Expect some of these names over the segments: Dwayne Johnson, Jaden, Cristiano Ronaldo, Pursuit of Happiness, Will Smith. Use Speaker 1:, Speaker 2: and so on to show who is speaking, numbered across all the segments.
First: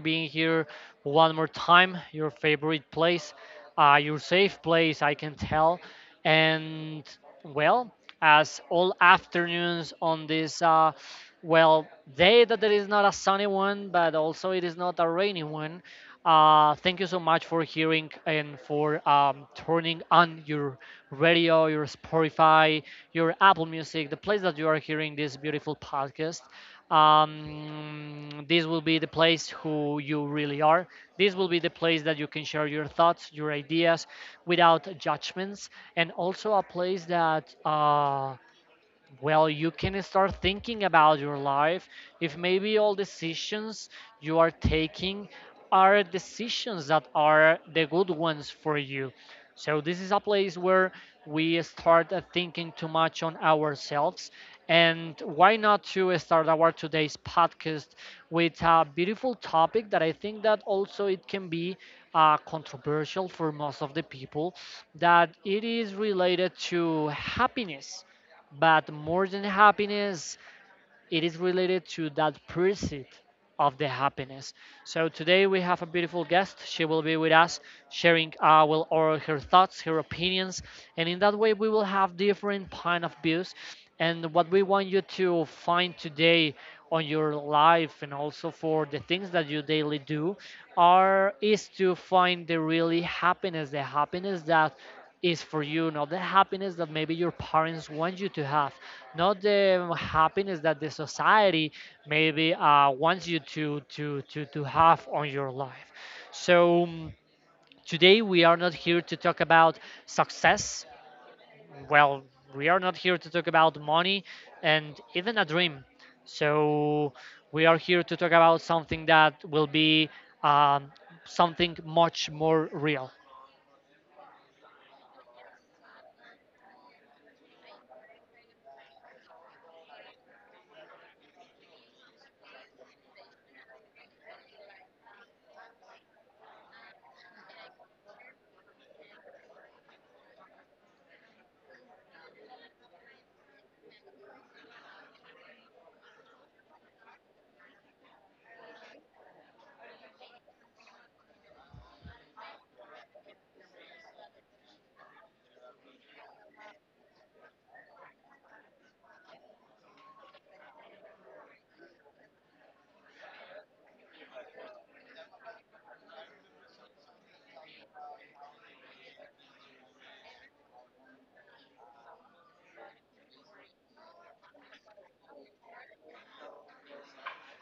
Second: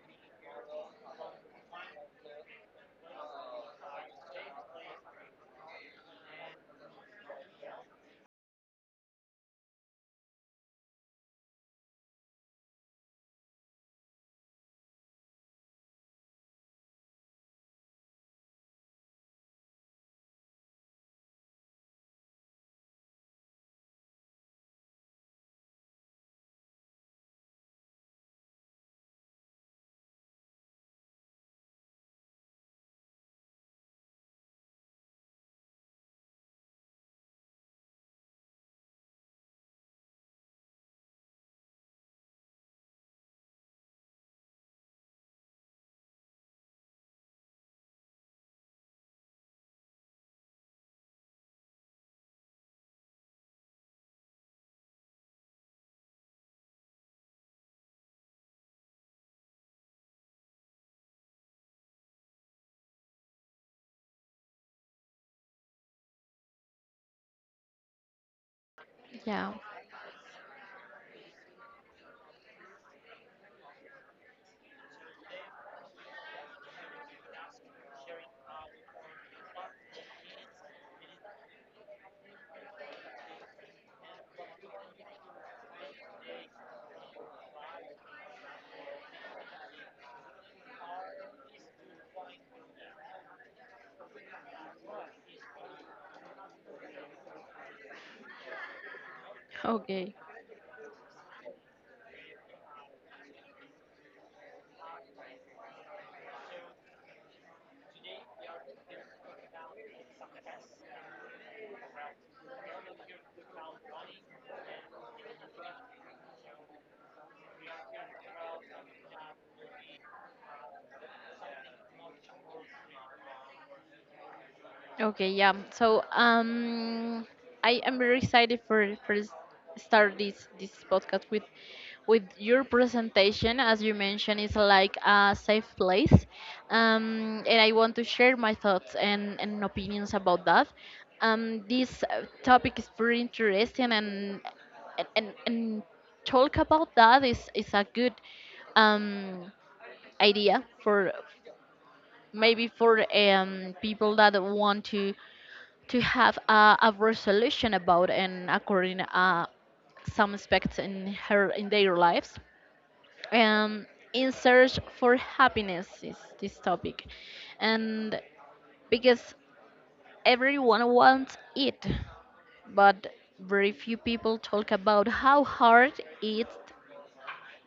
Speaker 1: being here one more time. Your favorite place, your safe place, I can tell. And well, as all afternoons on this, well, day that there is not a sunny one, but also it is not a rainy one. Thank you so much for hearing and for turning on your radio, your Spotify, your Apple Music, the place that you are hearing this beautiful podcast. Um, this will be the place who you really are. This will be the place that you can share your thoughts, your ideas, without judgments, and also a place that well, you can start thinking about your life, if maybe all decisions you are taking are decisions that are the good ones for you. So this is a place where we start thinking too much on ourselves. And why not to start our today's podcast with a beautiful topic that I think that also it can be controversial for most of the people, that it is related to happiness. But more than
Speaker 2: Yeah.
Speaker 1: happiness, it is related to that pursuit of the happiness. So today we have a beautiful guest. She will be with us, sharing well, or her thoughts, her opinions, and in that way we will have different point of views. And what we want you to find today on your life, and also for the things that you daily do are is to find the really happiness, the happiness that is for you, not the happiness that maybe your parents want you to have, not the
Speaker 2: Okay.
Speaker 1: happiness that the society maybe wants you to have on your life. So today we are not here to talk about success. Well, we are not here to talk about money and even a dream. So we are here to talk about something that will be um, something much more real.
Speaker 2: Okay. Yeah. So um, I am very excited for start this podcast with your presentation. As you mentioned, it's like a safe place, and I want to share my thoughts and opinions about that. This topic is very interesting, and and talk about that is a good um idea for maybe for people that want to have a resolution about and according some aspects in her in their lives, um, in search for happiness is this topic, and because everyone wants it, but very few people talk about how hard it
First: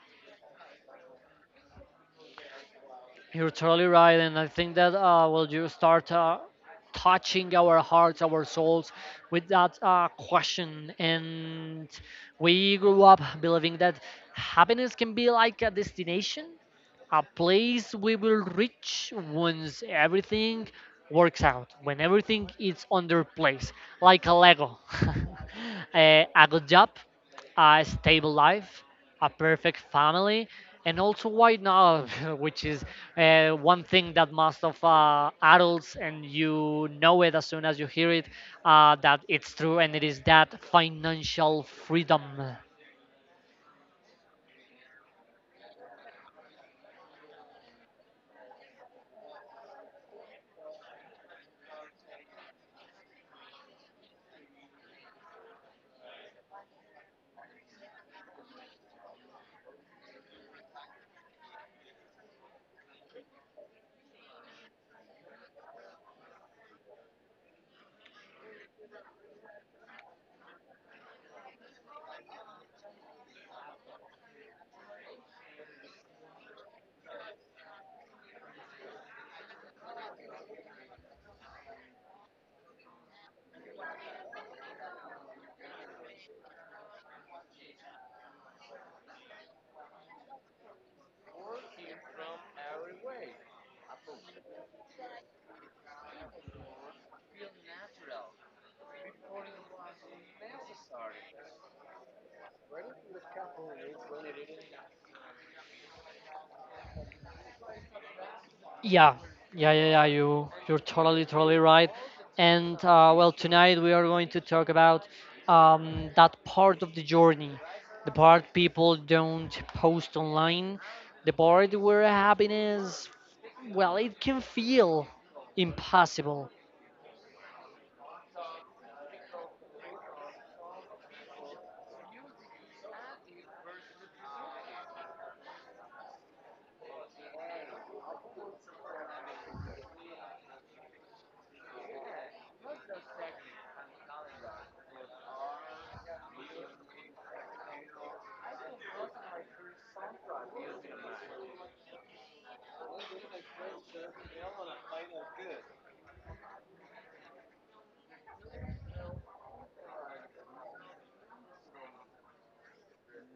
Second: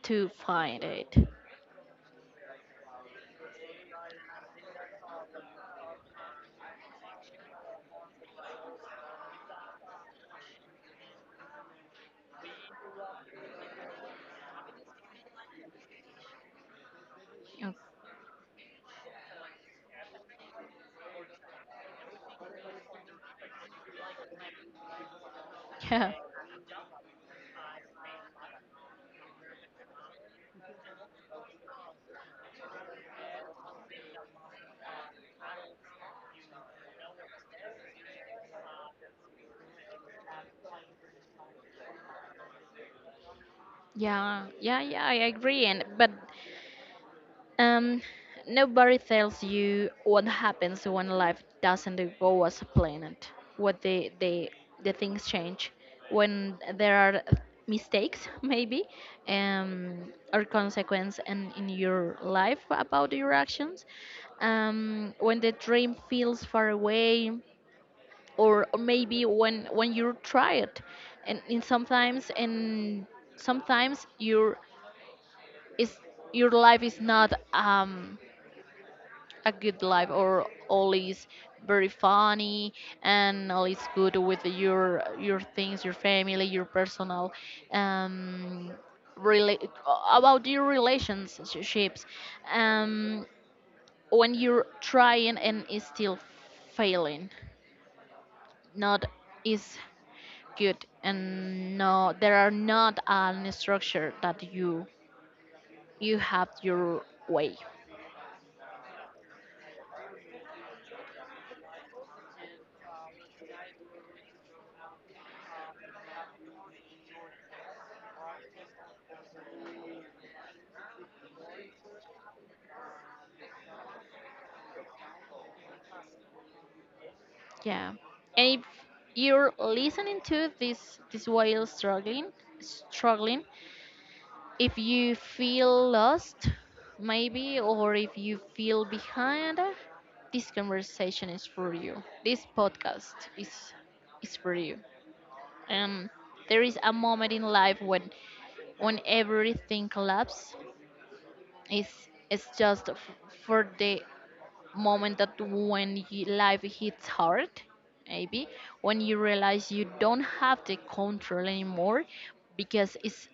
Speaker 2: to find it.
Speaker 1: You're totally right, and I think that well, you start touching our hearts, our souls, with that question, and we grew up believing that happiness can be like a destination, a place we will reach once everything works out, when everything is on their place, like a Lego.
Speaker 2: yeah yeah
Speaker 1: A good job, a stable life, a perfect family, and also why not, which is one thing that most of adults, and you know it as soon as you hear it, that it's true, and it is that financial freedom.
Speaker 2: yeah, I agree and but Um, nobody tells you what happens when life doesn't go as planned. What the the things change when there are mistakes, maybe, or consequence in your life about your actions. When the dream feels far away, or maybe when you try it, and sometimes and sometimes is your life is not a good life, or all is very funny and all is good with your things, your family, your personal, um rela- about your relationships. um when you're trying and is still failing, not is good, and no, there are not an structure that you have your way.
Speaker 1: Yeah, yeah, yeah, yeah. You're totally right. And well, tonight we are going to talk about that part of the journey, the part people don't post online, the part where happiness, well, it can feel impossible.
Speaker 2: Yeah. And if you're listening to this while struggling, if you feel lost, maybe, or if you feel behind, this conversation is for you. This podcast is for you. Um, there is a moment in life when everything collapses. It's it's just for the moment that when life hits hard, maybe when you realize you don't have the control anymore, because it's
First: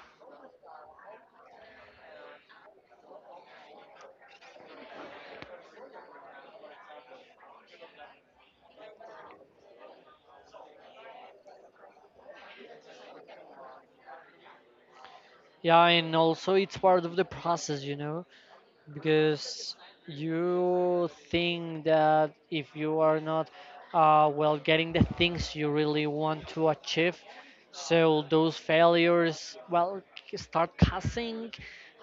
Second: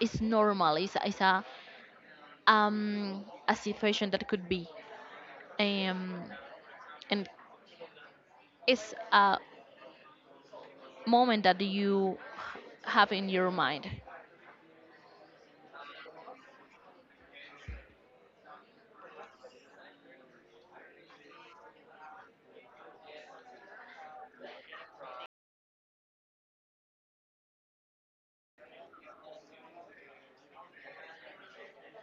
Speaker 2: it's normal. It's a situation that could be, um and it's a moment that you have in your mind.
Speaker 1: Yeah, and also it's part of the process. Because you think that if you are not well, getting the things you really want to achieve, so those failures, well, start causing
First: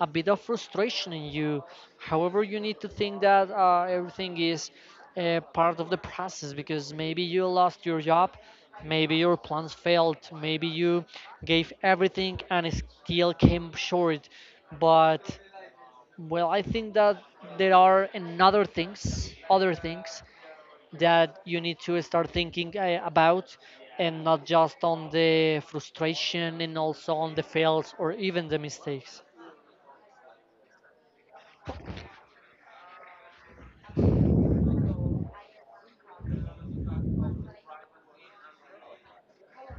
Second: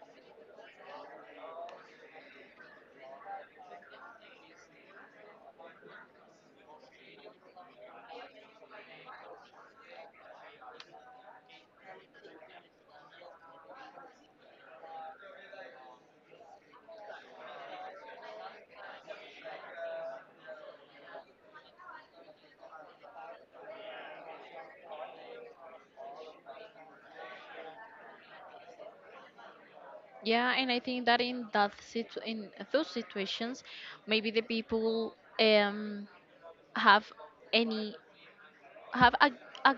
Speaker 1: a bit of frustration in you. However, you need to think that everything is part of the process, because maybe you lost your job, maybe your plans failed, maybe you gave everything and it still came short. But well, I think that there are another things, other things that you need to start thinking about, and not just on the frustration and also on the fails or even the mistakes.
Speaker 2: Yeah, and I think that in that in those situations, maybe the people have any have a,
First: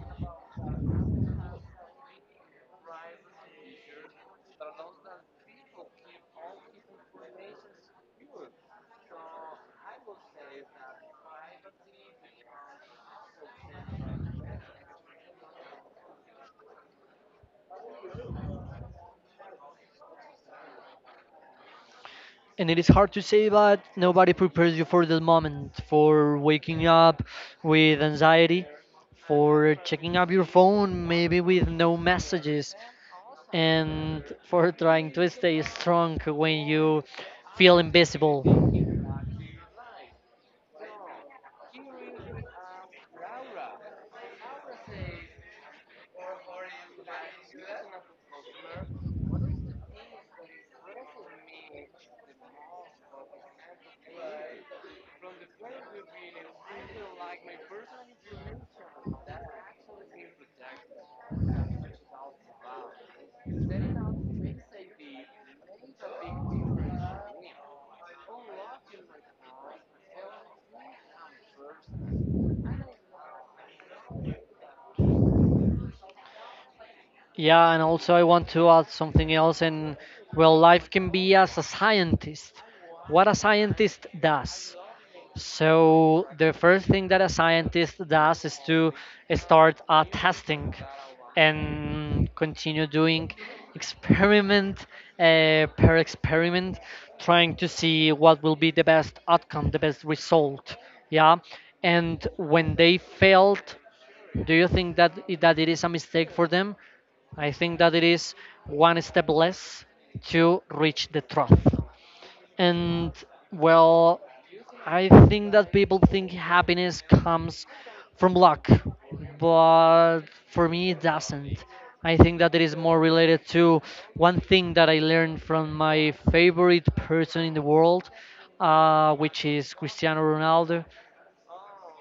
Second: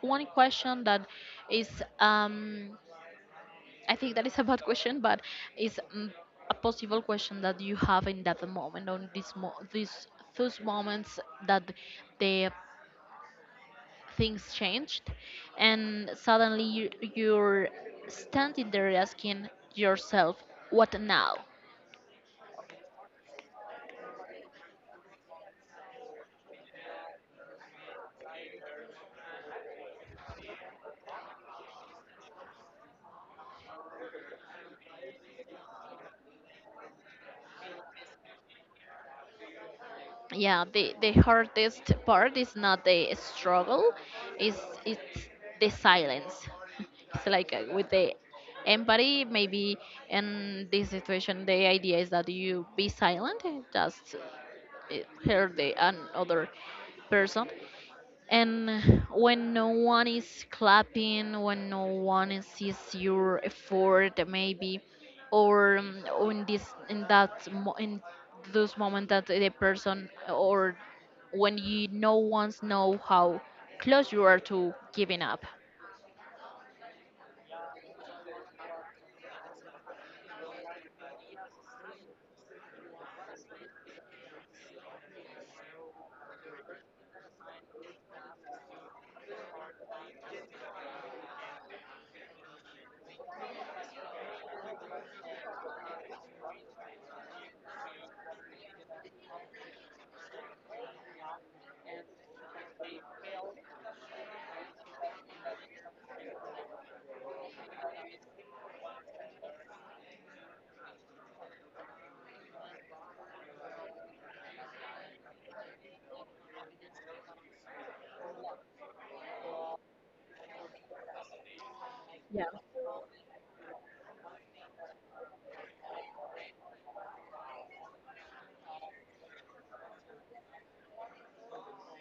Speaker 2: one question that is, I think that is a bad question, but is a possible question that you have in that moment on this mo- this those moments that the things changed, and suddenly you, you're standing there asking yourself, what now?
Speaker 1: And it is hard to say, but nobody prepares you for the moment, for waking up with anxiety, for checking up your phone, maybe with no messages, and for trying to stay strong when you feel invisible.
Speaker 2: Yeah, the hardest part is not the struggle, is it's the silence. it's like with the empathy, maybe in this situation the idea is that you be silent, just uh, hear the another person. And when no one is clapping, when no one sees your effort, maybe, or in this in that mo- in those moment that the person, or when you no one's know how close you are to giving up.
Speaker 1: Yeah, and also I want to add something else. And well, life can be as a scientist. What a scientist does. So the first thing that a scientist does is to start testing and continue doing experiment per experiment, trying to see what will be the best outcome, the best result. Yeah, and when they failed, do you think that that it is a mistake for them? I think that it is one step less to reach the trough. And well, I think that people think happiness comes from luck, but for me it doesn't. I think
Speaker 2: Yeah.
Speaker 1: that it is more related to one thing that I learned from my favorite person in the world, which is Cristiano Ronaldo,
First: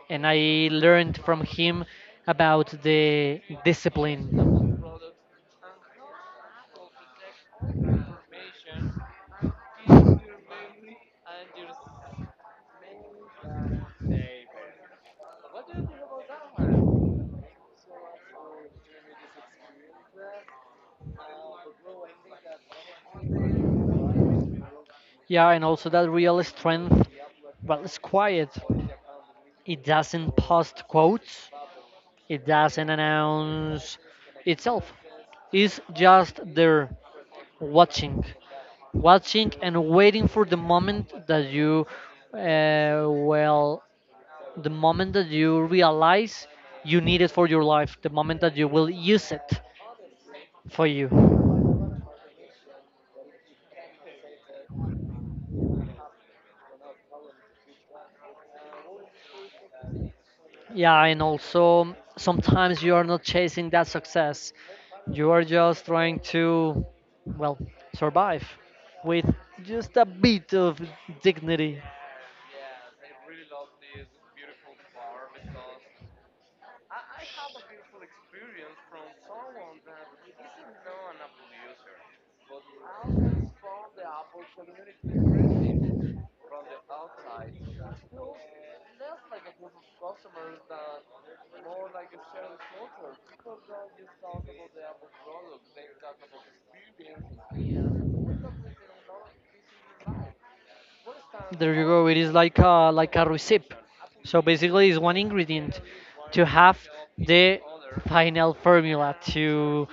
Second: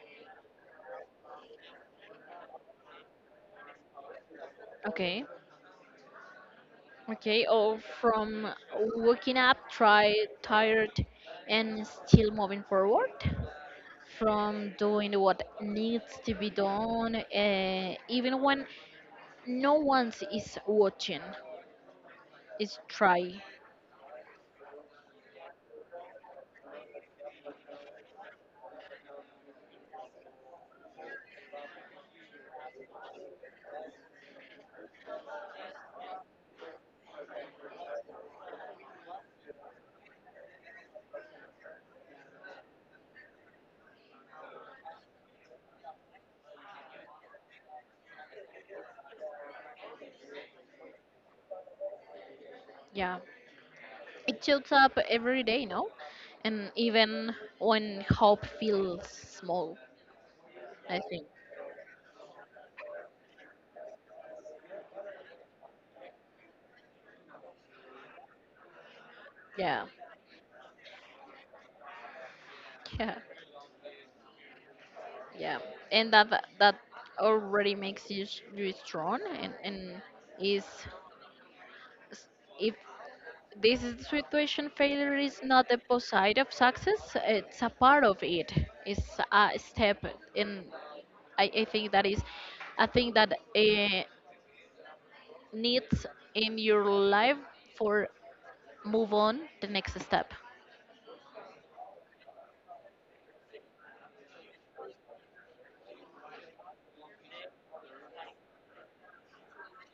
Speaker 1: and I learned from him about the discipline.
Speaker 2: Okay. Okay. Or from waking up, try tired, and still moving forward. From doing what needs to be done, even when no one is watching. Is try.
Speaker 1: Yeah, and also that real strength, well, it's quiet. It doesn't post quotes, it doesn't announce itself. It's just there watching. watching, and waiting for uh, well the moment that you realize you need it for your life, the moment that you will use it for you.
Speaker 2: Yeah, it shows up every day, no? And even when hope feels small, I
Speaker 1: Yeah, and
Speaker 2: think.
Speaker 1: also sometimes you are not chasing that success, you are just trying to, well, survive with
Speaker 2: Yeah,
Speaker 1: just a bit of dignity,
Speaker 2: yeah, yeah. And that already makes you you strong and is s- if this is the situation, failure is not the opposite of success, it's a part of it. It's a step in, I think that is a thing that needs in your life for move on the next step.
Speaker 1: you go. It is like a receipt. So basically, it's one ingredient to have the final formula to,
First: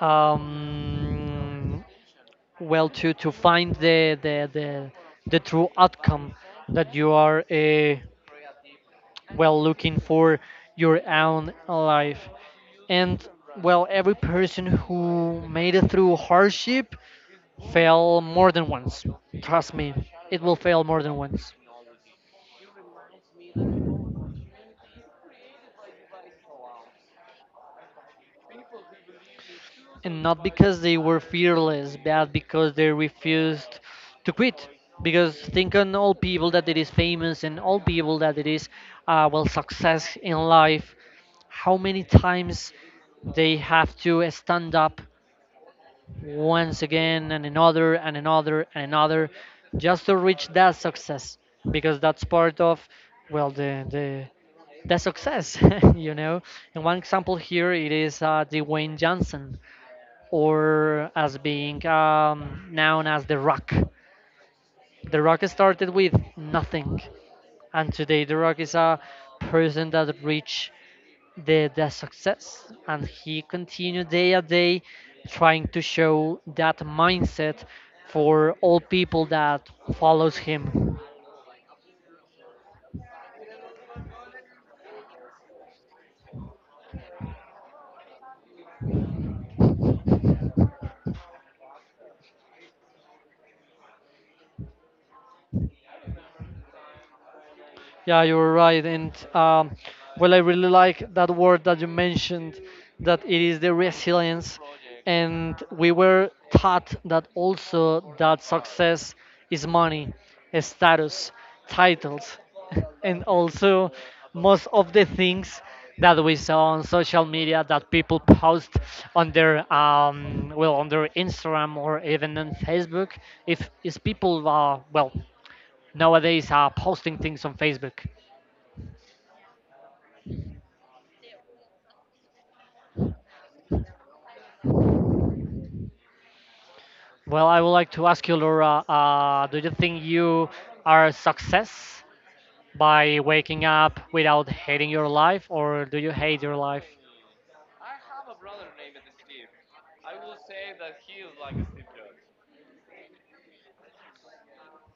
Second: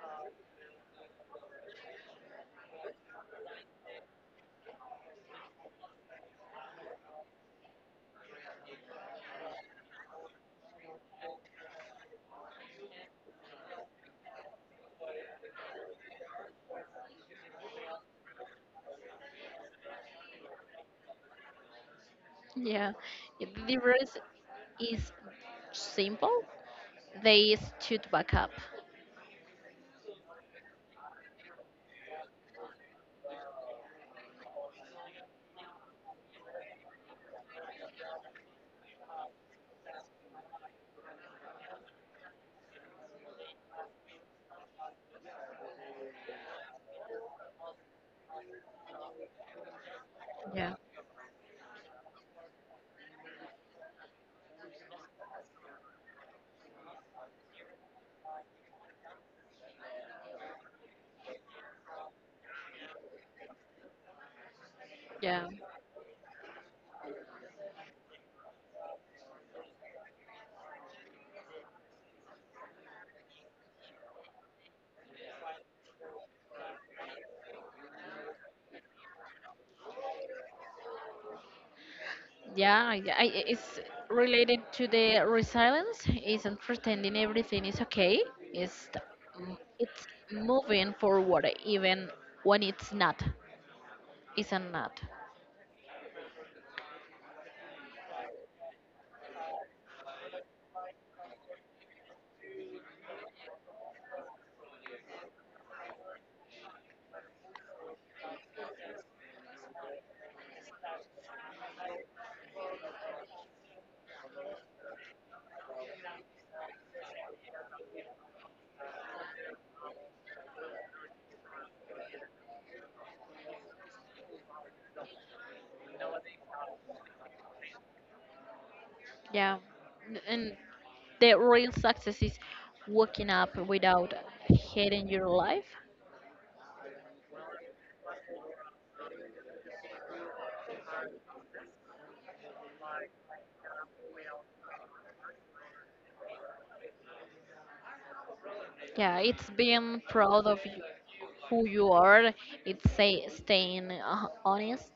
Speaker 1: um, well, to find the true outcome that you are well, looking for your own life. And well, every person who made it through hardship fail more than once. Trust me, it will fail more than once.
Speaker 2: Yeah, the difference is simple, they stood back up.
Speaker 1: And not because they were fearless, but because they refused to quit. Because think on all people that it is famous and all people that it is, well, success in life. How many times they have to stand up once again and another and another and another just to reach that
Speaker 2: Yeah.
Speaker 1: success, because that's part of, well, the success. you know and one example here it is Dwayne Johnson, or as being known as The Rock. The Rock
Speaker 2: Yeah.
Speaker 1: started with nothing, and today The Rock is a person that reached the success, and he continued day at day trying to show that mindset for all people that follows him.
Speaker 2: Yeah, it's related to the resilience. Isn't pretending everything is okay. It's it's moving forward even when it's not. Isn't not.
Speaker 1: Yeah, you're right. And well, I really like that word that you mentioned, that it is the resilience. And we were taught that also that success is money, a status, titles, and also most of the things that we saw on social media that people post on their well, on their Instagram or even on Facebook. If is people well, nowadays are posting things on Facebook.
Speaker 2: Yeah, and the real success is waking up without hating your life.
Speaker 1: Well, I would like to ask you, Laura, do you think you are a success by waking up without hating your life, or do you hate your life?
Speaker 2: Yeah, it's being proud of you, who you are. It's say, staying honest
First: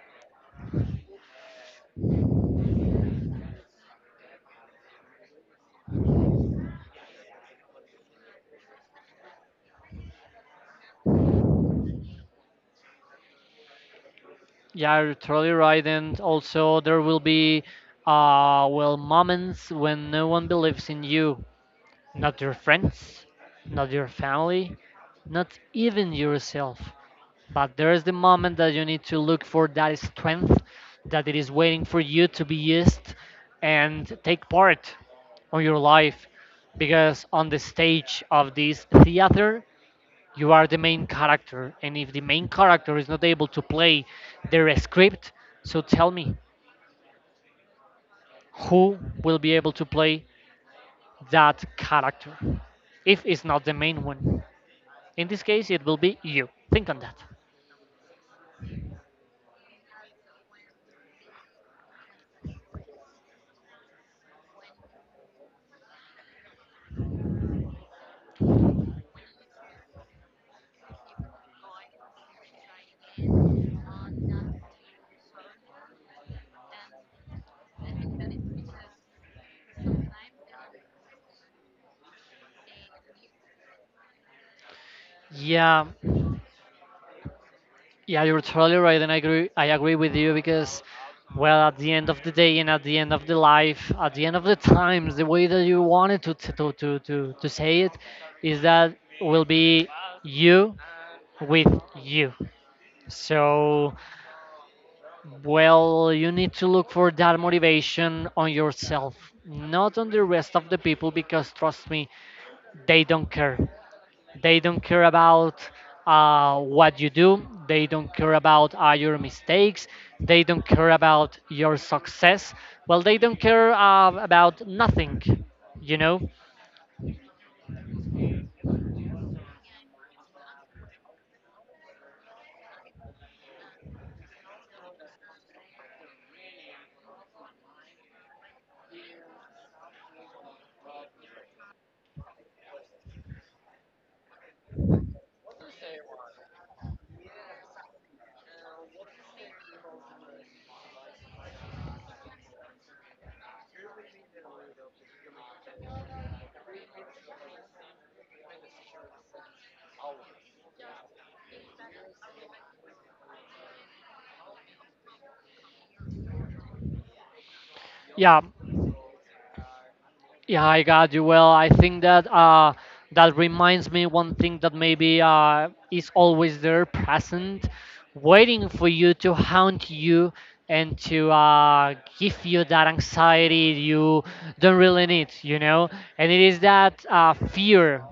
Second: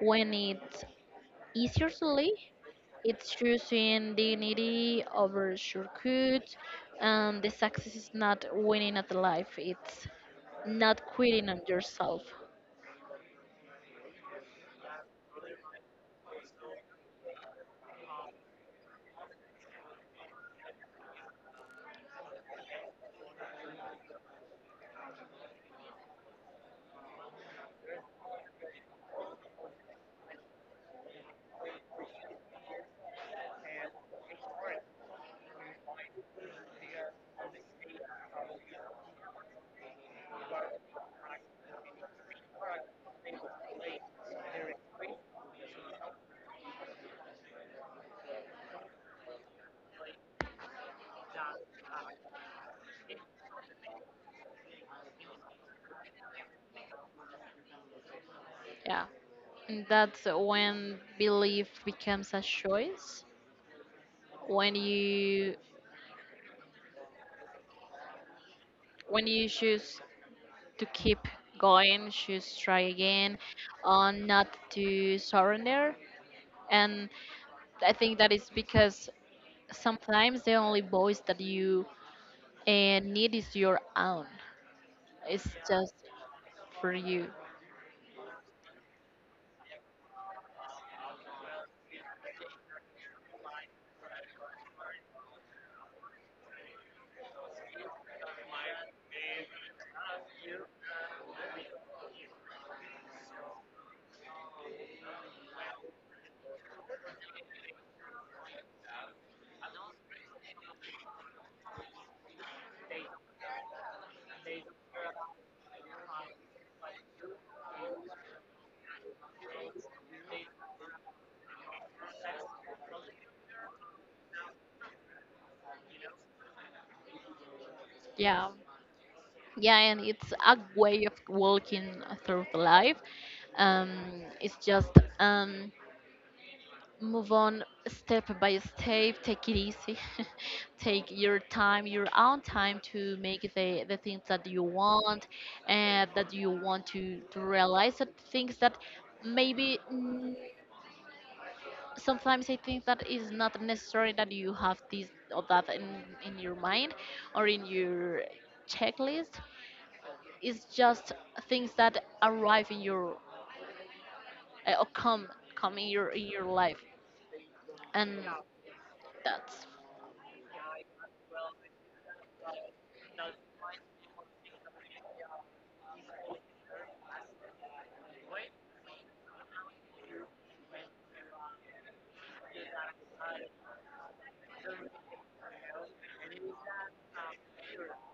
Speaker 2: when it's is usually it's choosing dignity over shortcut, and the success is not winning at life. It's not quitting on yourself.
Speaker 1: Yeah, you're totally right. And also, there will be well, moments when no one believes in you. Not your friends, not your family, not even yourself. But there is the moment that you need to look for that strength that it is waiting for you to be used and take part on your life. Because on the stage of this theater, you are the main character. And if the main character is not able to play their script, so tell me, who will be able to play that character if it's not the main one? In this case, it will be you. Think on that.
Speaker 2: Yeah, and that's when belief becomes a choice. When you when you choose to keep going, choose try again, and not to surrender. And I think that is because sometimes the only voice that you and it is your own. It's
Speaker 1: Yeah,
Speaker 2: just for you.
Speaker 1: yeah, you're totally right, and I agree. I agree with you because, well, at the end of the day and at the end of the life, at the end of the times, the way that you wanted to say it, is that will be you with you. So, well, you need to look for that motivation on yourself, not on the rest of the people, because trust me, they don't care. They don't care about what you do. They don't care about your mistakes. They don't care about your success. Well, they don't care about nothing, you know?
Speaker 2: Yeah. Yeah, and it's a way of walking through the life. Um, it's just, um, move on step by step, take it easy, take your time, your own time to make the things that you want and that you want to realize, the things that maybe sometimes I think that it's not necessary that you have this or that in your mind or in your checklist. It's just things that arrive in your or come in your life, and
Speaker 1: Yeah,
Speaker 2: that's,
Speaker 1: yeah, I got you. Well, I think that that reminds me one thing that maybe is always there, present, waiting for you to haunt you and to give you that anxiety you don't really need. And it is that fear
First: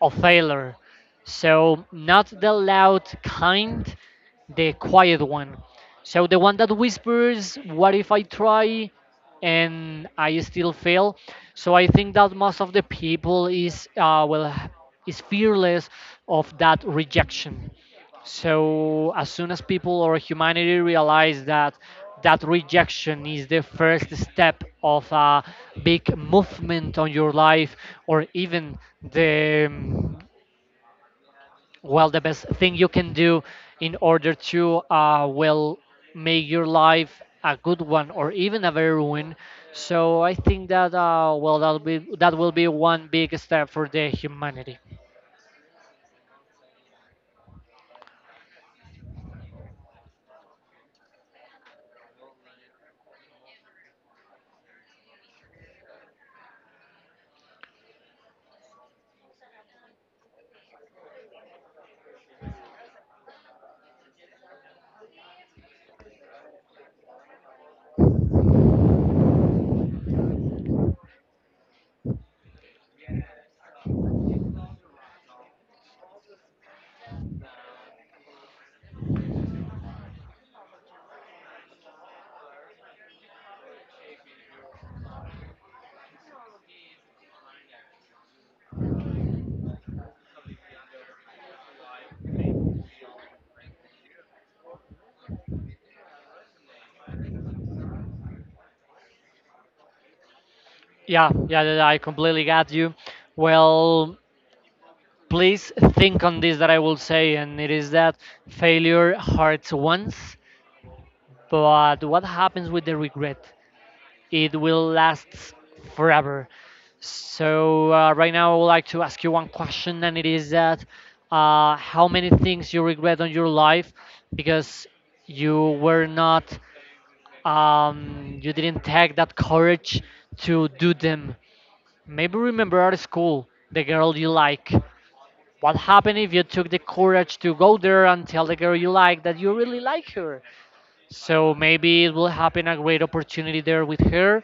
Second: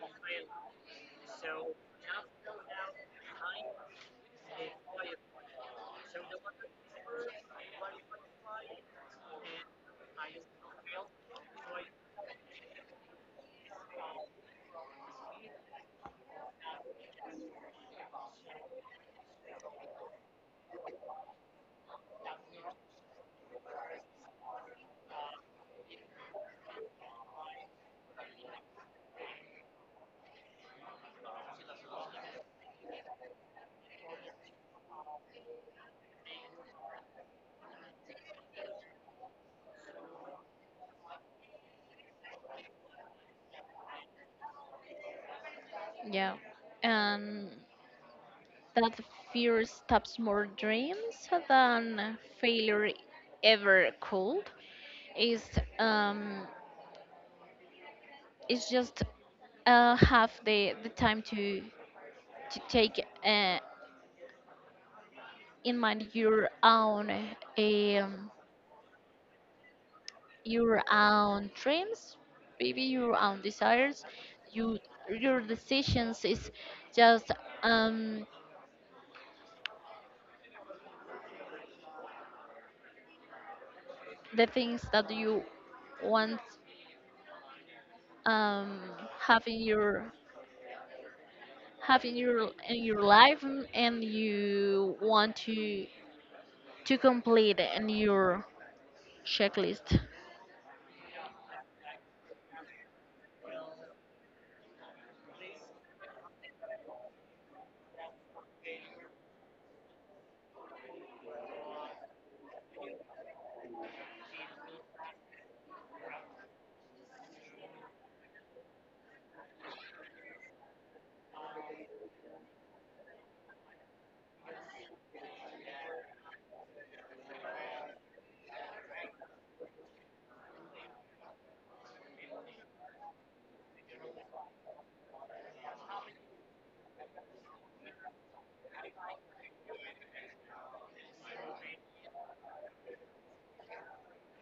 Speaker 1: a failure. So not the loud kind, the quiet one. So the one that whispers, "What if I try?" and I still fail. So I think that most of the people is well, is fearless of that rejection. So as soon as people or humanity realize that that rejection is the first step of a big movement on your life, or even the well, the best thing you can do in order to well, make your life a good one or even a very one. So I think that well, that will be one big step for the humanity.
Speaker 2: yeah, and that fear stops more dreams than failure ever could. Is, um, it's just have the time to take in mind your own, um, your own dreams, maybe your own desires, you, your decisions is just, um, the things that you want, um, have in your have in your life, and you want to complete in your checklist.
Speaker 1: Yeah, yeah, yeah, I completely got you. Well, please think on this that I will say, and it is that failure hurts once, but what happens with the regret? It will last forever. Right now, I would like to ask you one question, and it is that how many things you regret on your life because you were not, you didn't take that courage to do them. Maybe remember at school the girl you like, what happened if you took the courage to go there and tell the girl you like that you really like her? So maybe it will happen a great opportunity there with her,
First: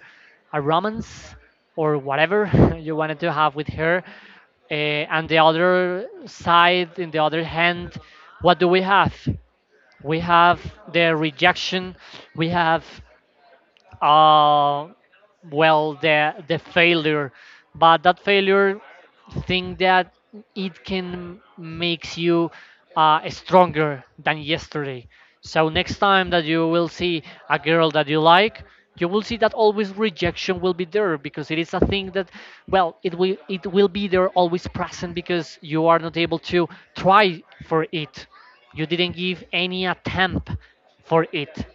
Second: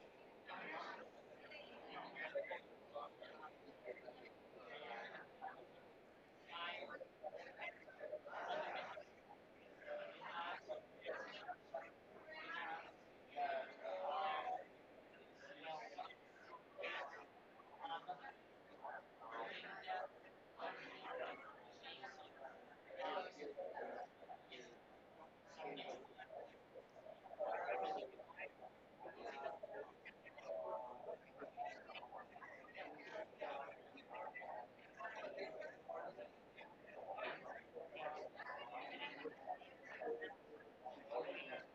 Speaker 1: a romance or whatever you wanted to have with her. Uh, and the other side, in the other hand, what do we have? We have the rejection, we have uh, well the failure, but that failure thing that it can makes you stronger than yesterday. So next time that you will see a girl that you like, you will see that always rejection will be there because it is a thing that well it will be there always present because you are not able to try for it, you didn't give any attempt for it.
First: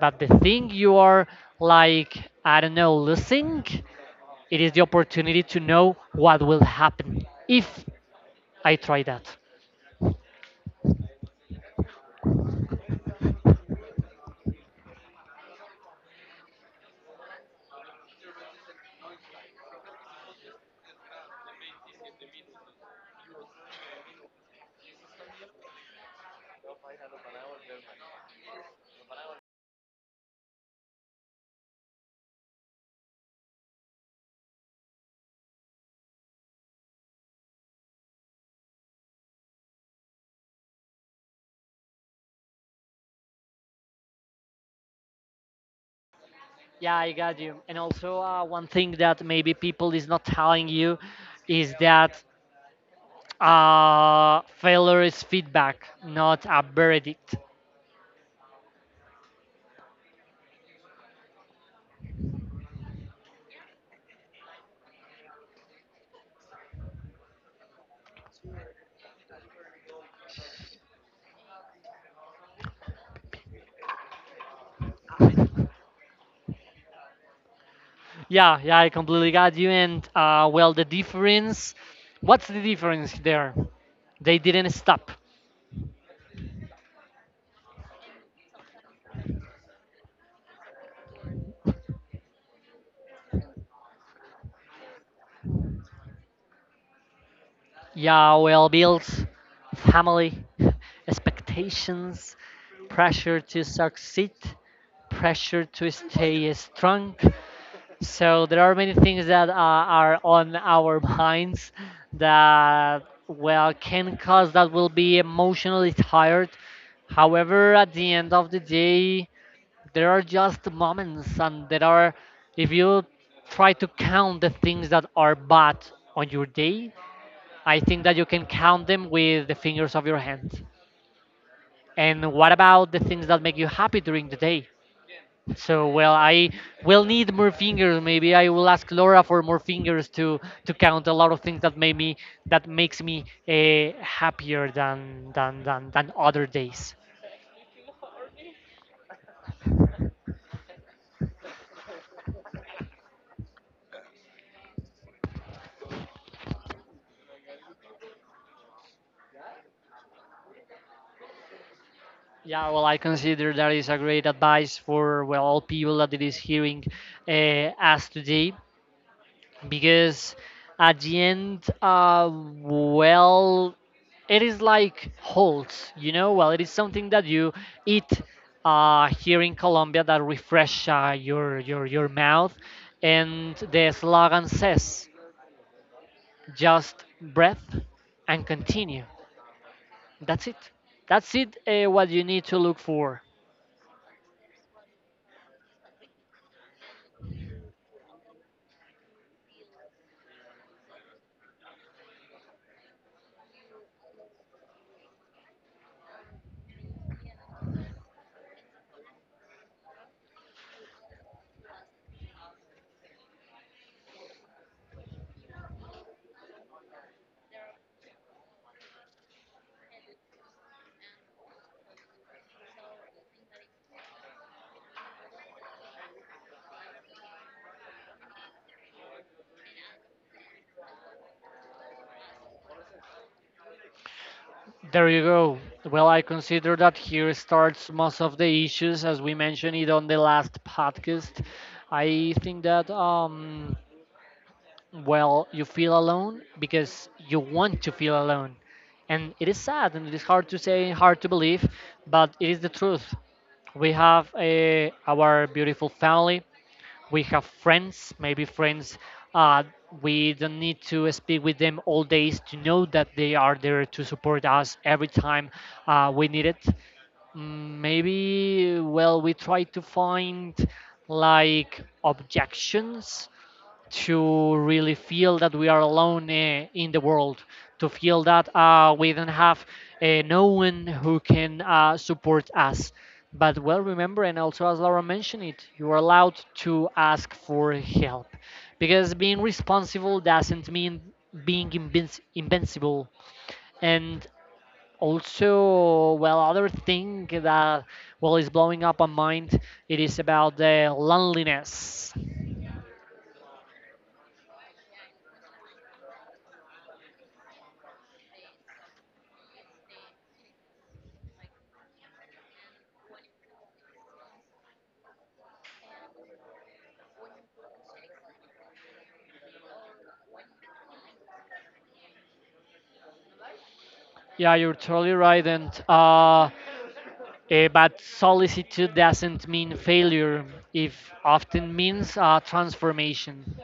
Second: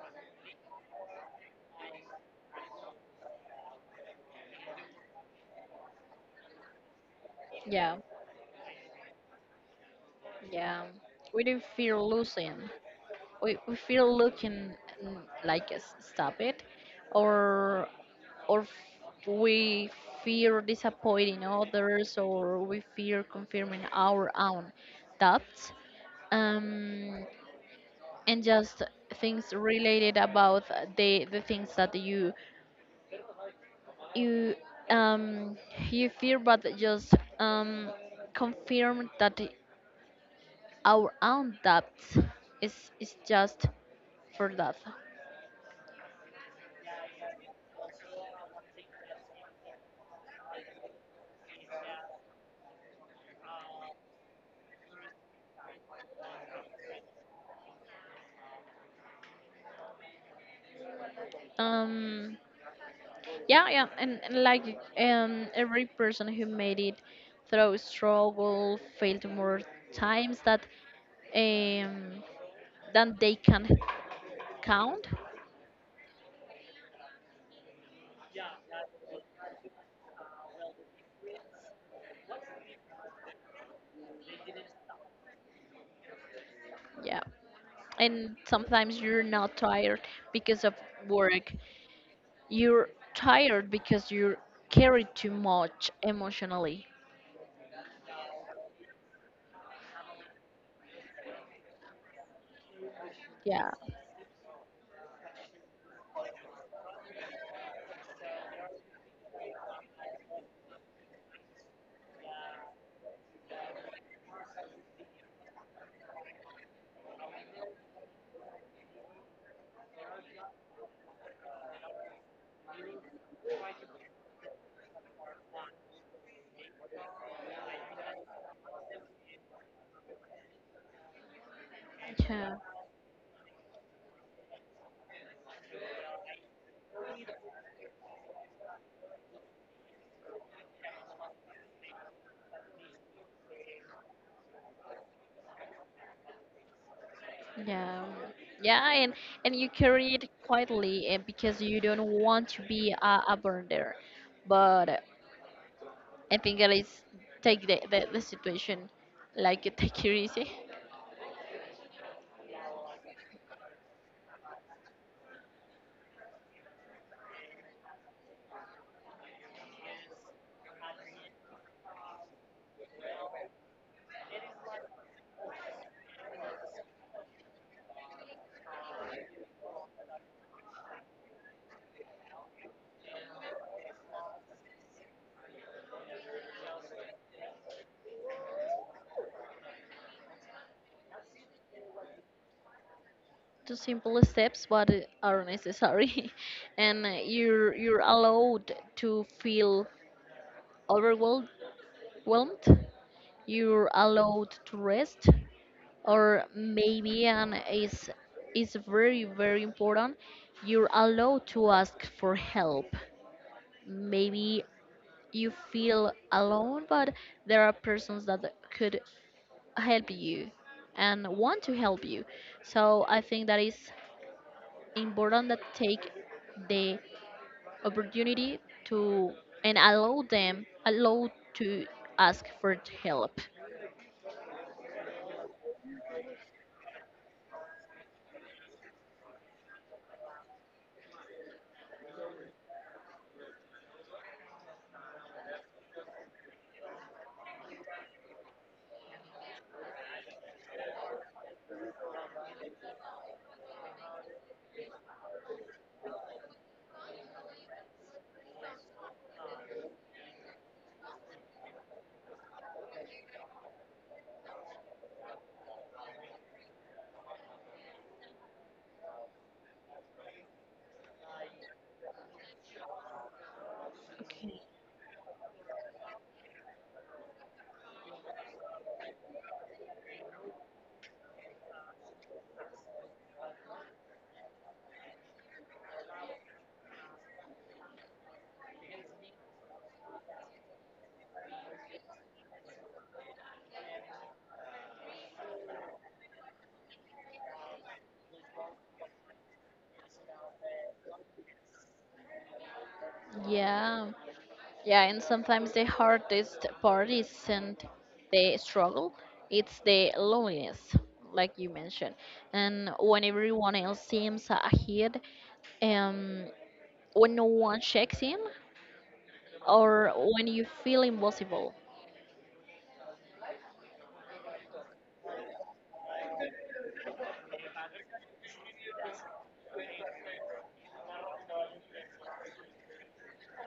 Speaker 1: But the thing you are like, I don't know, losing, it is the opportunity to know what will happen if
Speaker 2: Yeah,
Speaker 1: I try that.
Speaker 2: yeah, we don't fear losing, we feel looking, mm, like stop it, or or we fear disappointing others, or we fear confirming our own doubts, um, and just things related about the things that you, um, you fear but just, um, confirm that our own doubts is is just for that.
Speaker 1: Yeah, I got you. And also, one thing that maybe people is not telling you is that failure is feedback, not a verdict.
Speaker 2: um Yeah, yeah, and like every person who made it through struggle failed more times that, um, than they can count.
Speaker 1: Yeah, yeah, I completely got you. And well, the difference, what's the difference there? They didn't stop.
Speaker 2: Yeah, and sometimes you're not tired because of work. You're tired because you carry too much emotionally.
Speaker 1: Yeah, well, bills, family, expectations, pressure to
Speaker 2: Yeah,
Speaker 1: succeed, pressure to stay strong. So there are many things that are on our minds that well can cause that will be emotionally tired. However, at the end of the day, there are just moments, and there are, if you try to count the things that are bad on your day, I think that you can count them with the fingers of your hand. And what
Speaker 2: yeah,
Speaker 1: about the things that make you happy during the day? So well, I will need more fingers. Maybe I will ask Laura for more fingers to count a lot of things that made me, that makes me happier than other days.
Speaker 2: yeah, yeah, and and you carry it quietly and because you don't want to be a burden there, but. I think that is take the situation like take it easy.
Speaker 1: Yeah, well, I consider that is a great advice for well all people that it is hearing us today, because at the end well it is like halt, you know, well it is something that you eat here in Colombia that refresh uh, your your mouth, and the slogan says, just breath and continue. That's it. That's it, what you need to look for.
Speaker 2: Two simple steps, but are necessary, and you're allowed to feel overwhelmed. Whelmed. You're allowed to rest, or maybe and is very very important. You're allowed to ask for help. Maybe you feel alone, but there are persons that could help you and want to help you. So I think that is important that take the opportunity to and allow them allow to ask for help.
Speaker 1: There you go. Well, I consider that here starts most of the issues as we mentioned it on the last podcast. I think that well, you feel alone because you want to feel alone. And it is sad and it is hard to say, hard to believe, but it is the truth. We have our beautiful family, we have friends, maybe friends, uh, we don't need to speak with them all days to know that they are there to support us every time we need it. Mm, maybe well we try to find like objections to
Speaker 2: Okay.
Speaker 1: really feel that we are alone in the world, to feel that we don't have no one who can support us. But well, remember, and also as Laura mentioned it, you are allowed to ask for help because being responsible doesn't mean being invincible. And also, well, other thing that well is blowing up my mind, it is about the loneliness.
Speaker 2: Yeah, yeah, and sometimes the hardest part isn't the struggle, it's the loneliness, like you mentioned. And when everyone else seems ahead, um, when no one checks in, or when you feel impossible.
Speaker 1: Yeah, you're totally right. And but solicitude doesn't mean failure. It often means transformation.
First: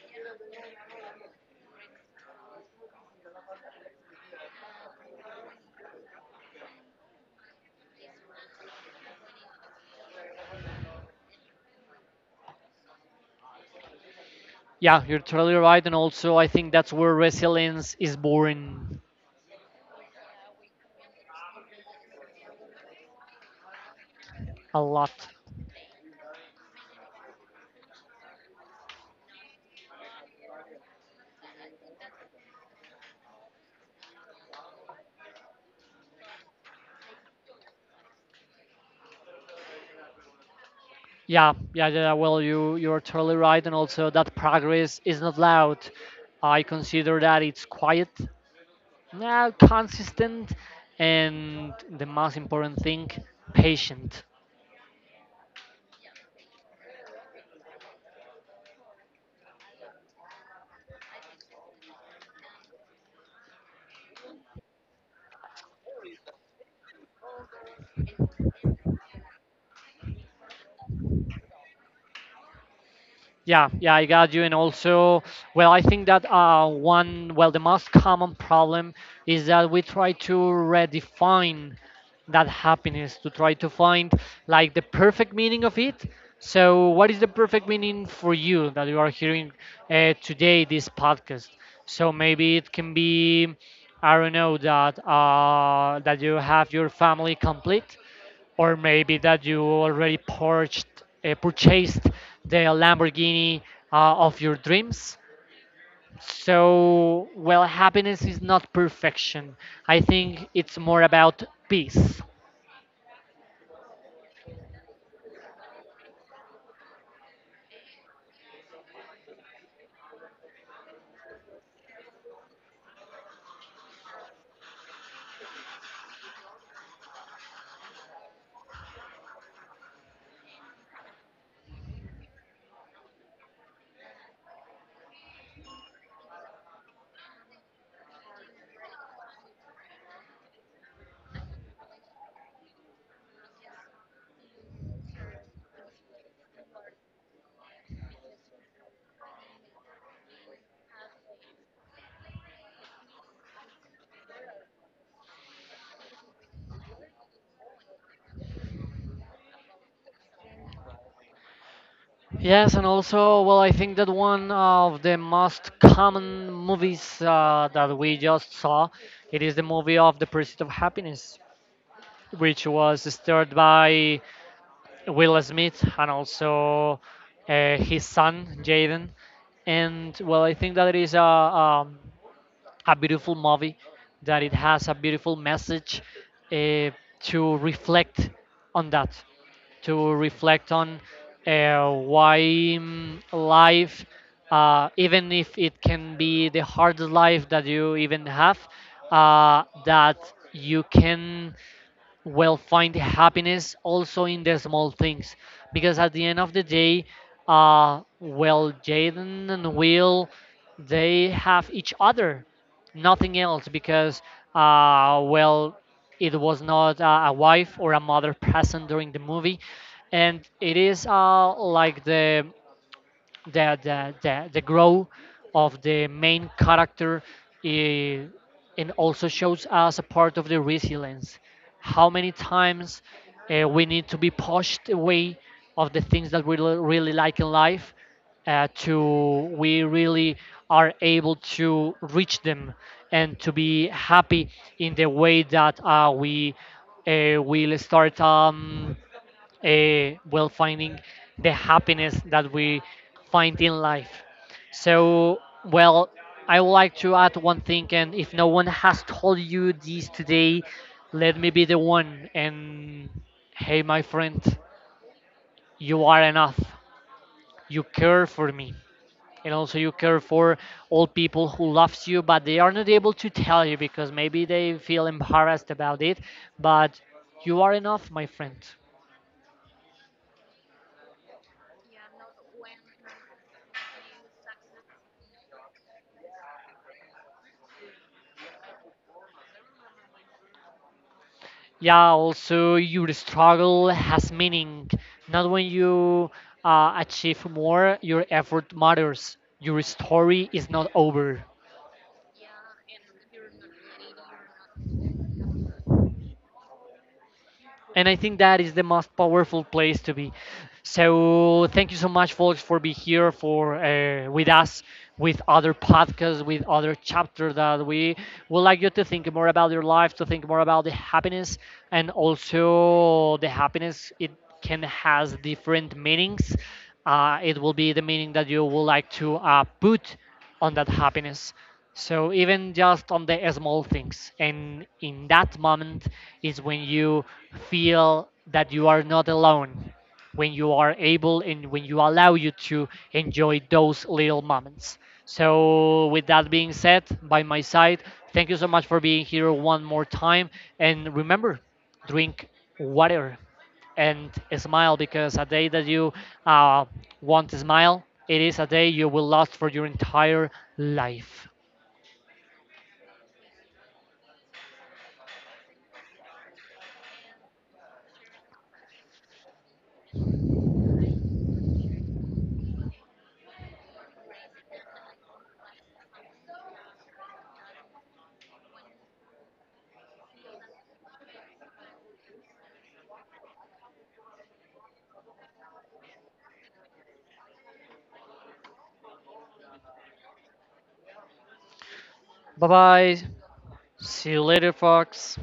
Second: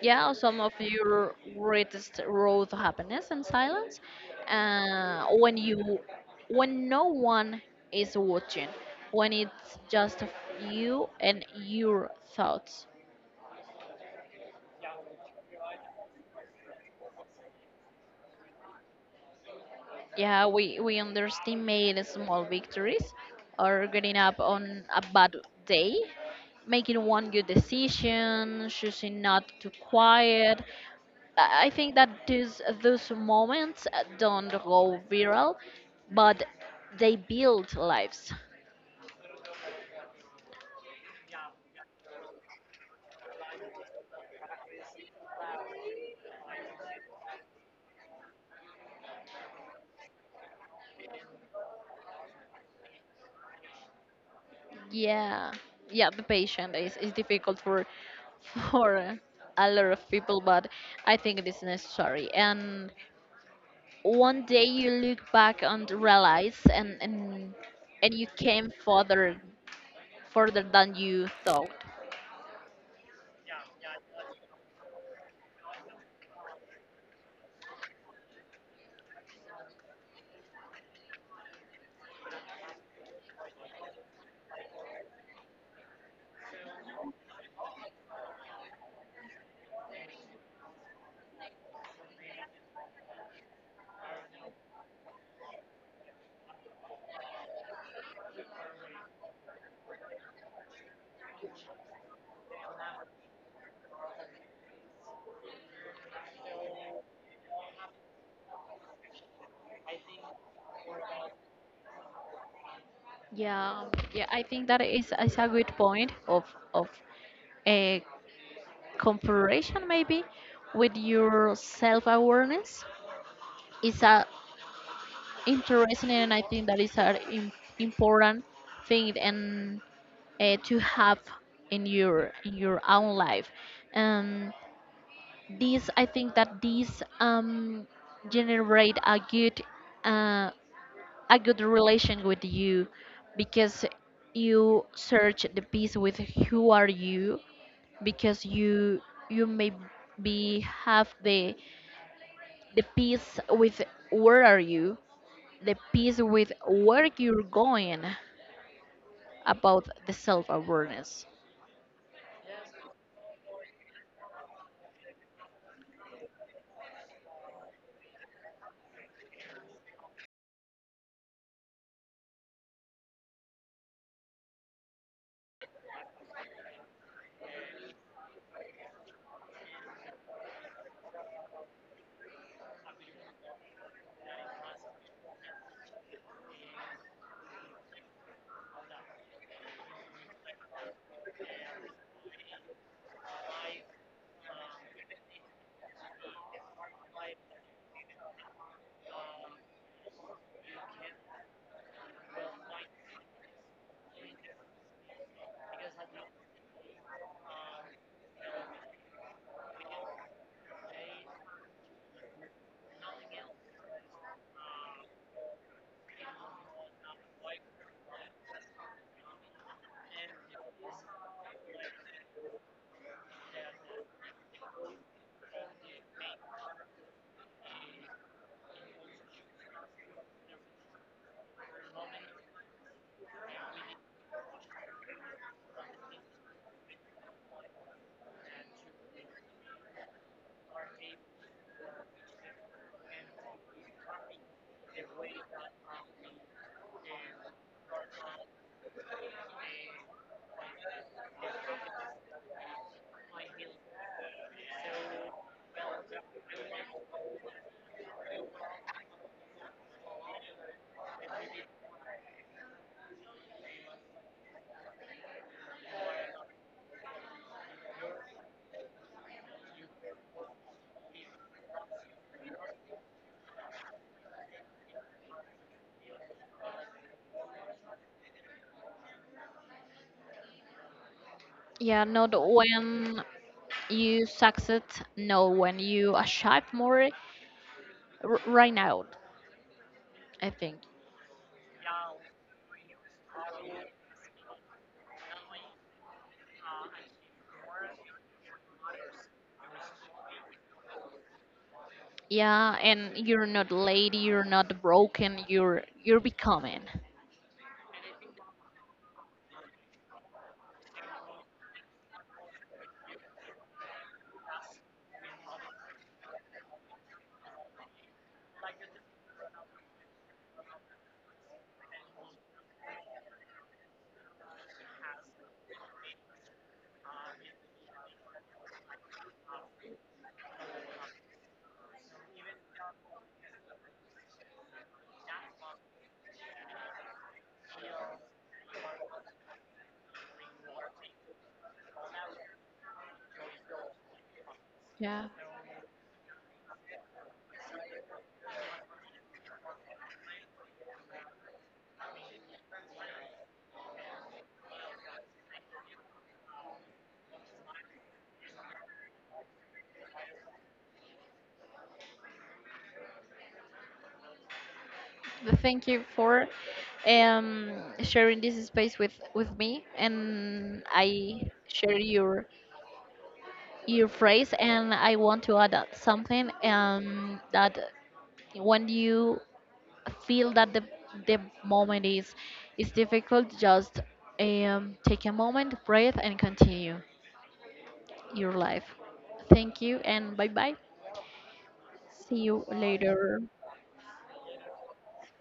Speaker 2: Yeah, some of your greatest road to happiness and silence, when you, when no one is watching, when it's just you and your thoughts.
Speaker 1: Yeah, you're totally right. And also, I think that's where resilience is born
Speaker 2: Yeah, we underestimate small victories, or getting up
Speaker 1: a
Speaker 2: on a
Speaker 1: lot.
Speaker 2: bad day, making one good decision, choosing not to quiet, I think that these those moments don't go viral, but they build lives.
Speaker 1: Yeah, yeah, yeah. Well, you're totally right. And also, that progress is not loud. I consider that it's quiet, yeah, consistent, and the most important thing, patient.
Speaker 2: Yeah, yeah. The patient is difficult for for a lot of people, but I think it is necessary. And one day you look back and realize, and you came further than you thought.
Speaker 1: Yeah, yeah, I got you. And also, well, I think that one, well, the most common problem is that we try to redefine that happiness to try to find like the perfect meaning of it. So, what is the perfect meaning for you that you are hearing today this podcast? So maybe it can be, I don't know, that that you have your family complete, or maybe that you already purchased purchased the Lamborghini of your dreams. So, well, happiness is not perfection. I think it's more about peace.
Speaker 2: Yeah, yeah. I think that is a good point of of. Uh, comparison maybe with your self awareness is a interesting, and I think that is an important thing, and to have in your own life. Um, this I think that this, generate a good, uh, a good relation with you, because you search the peace with who are you, because you may be have the peace with where are you, the peace with where you're going, about the self awareness.
Speaker 1: Yes, and also, well, I think that one of the most common movies that we just saw, it is the movie of the Pursuit of Happiness, which was starred by Will Smith and also his son Jaden. And well, I think that it is a beautiful movie that it has a beautiful message uh, to reflect on that, to reflect on why mm, life, even if it can be the hardest life that you even have, that you can well find happiness also in the small things, because at the end of the day well Jaden and Will, they have each other, nothing else, because well it was not a wife or a mother present during the movie. And it is like the growth of the main character, eh, and also shows us a part of the resilience, how many times we need to be pushed away of the things that we really like in life, to we really are able to reach them and to be happy in the way that we will start well finding the happiness that we find in life. So, well, I would like to add one thing, and if no one has told you this today, let me be the one. And hey, my friend, you are enough. You care for me. And also, you care for all people who loves you, but they are not able to tell you because maybe they feel embarrassed about it. But you are enough, my friend.
Speaker 2: Yeah, not when you succeed, no, when you achieve more right now, I think.
Speaker 1: Yeah, also your struggle has meaning. Not when you achieve more, your effort matters. Your story is not over.
Speaker 2: Yeah, and you're not late, you're not broken, you're becoming.
Speaker 1: And I think that is the most powerful place to be. So thank you so much, folks, for being here for with us, with other podcasts, with other chapters, that we would like you to think more about your life, to think more about the happiness, and also the happiness it can has different meanings. It will be the meaning that you would like to put on that happiness. So even just on the small things, and in that moment is when you feel that you are not alone, when you are able and when you allow you to enjoy those little moments.
Speaker 2: Yeah.
Speaker 1: So with that being said, by my side, thank you so much for being here one more time, and remember, drink water and smile, because a day that you uh, want to smile, it is a day you will last for your entire life.
Speaker 2: But thank you for um sharing this space with me, and I share your phrase, and I want to add that something that when you feel that the moment is difficult, just take a moment, breathe and continue your life. Thank you and bye bye, see
Speaker 1: Bye
Speaker 2: you
Speaker 1: bye.
Speaker 2: later.
Speaker 1: See you later, Fox.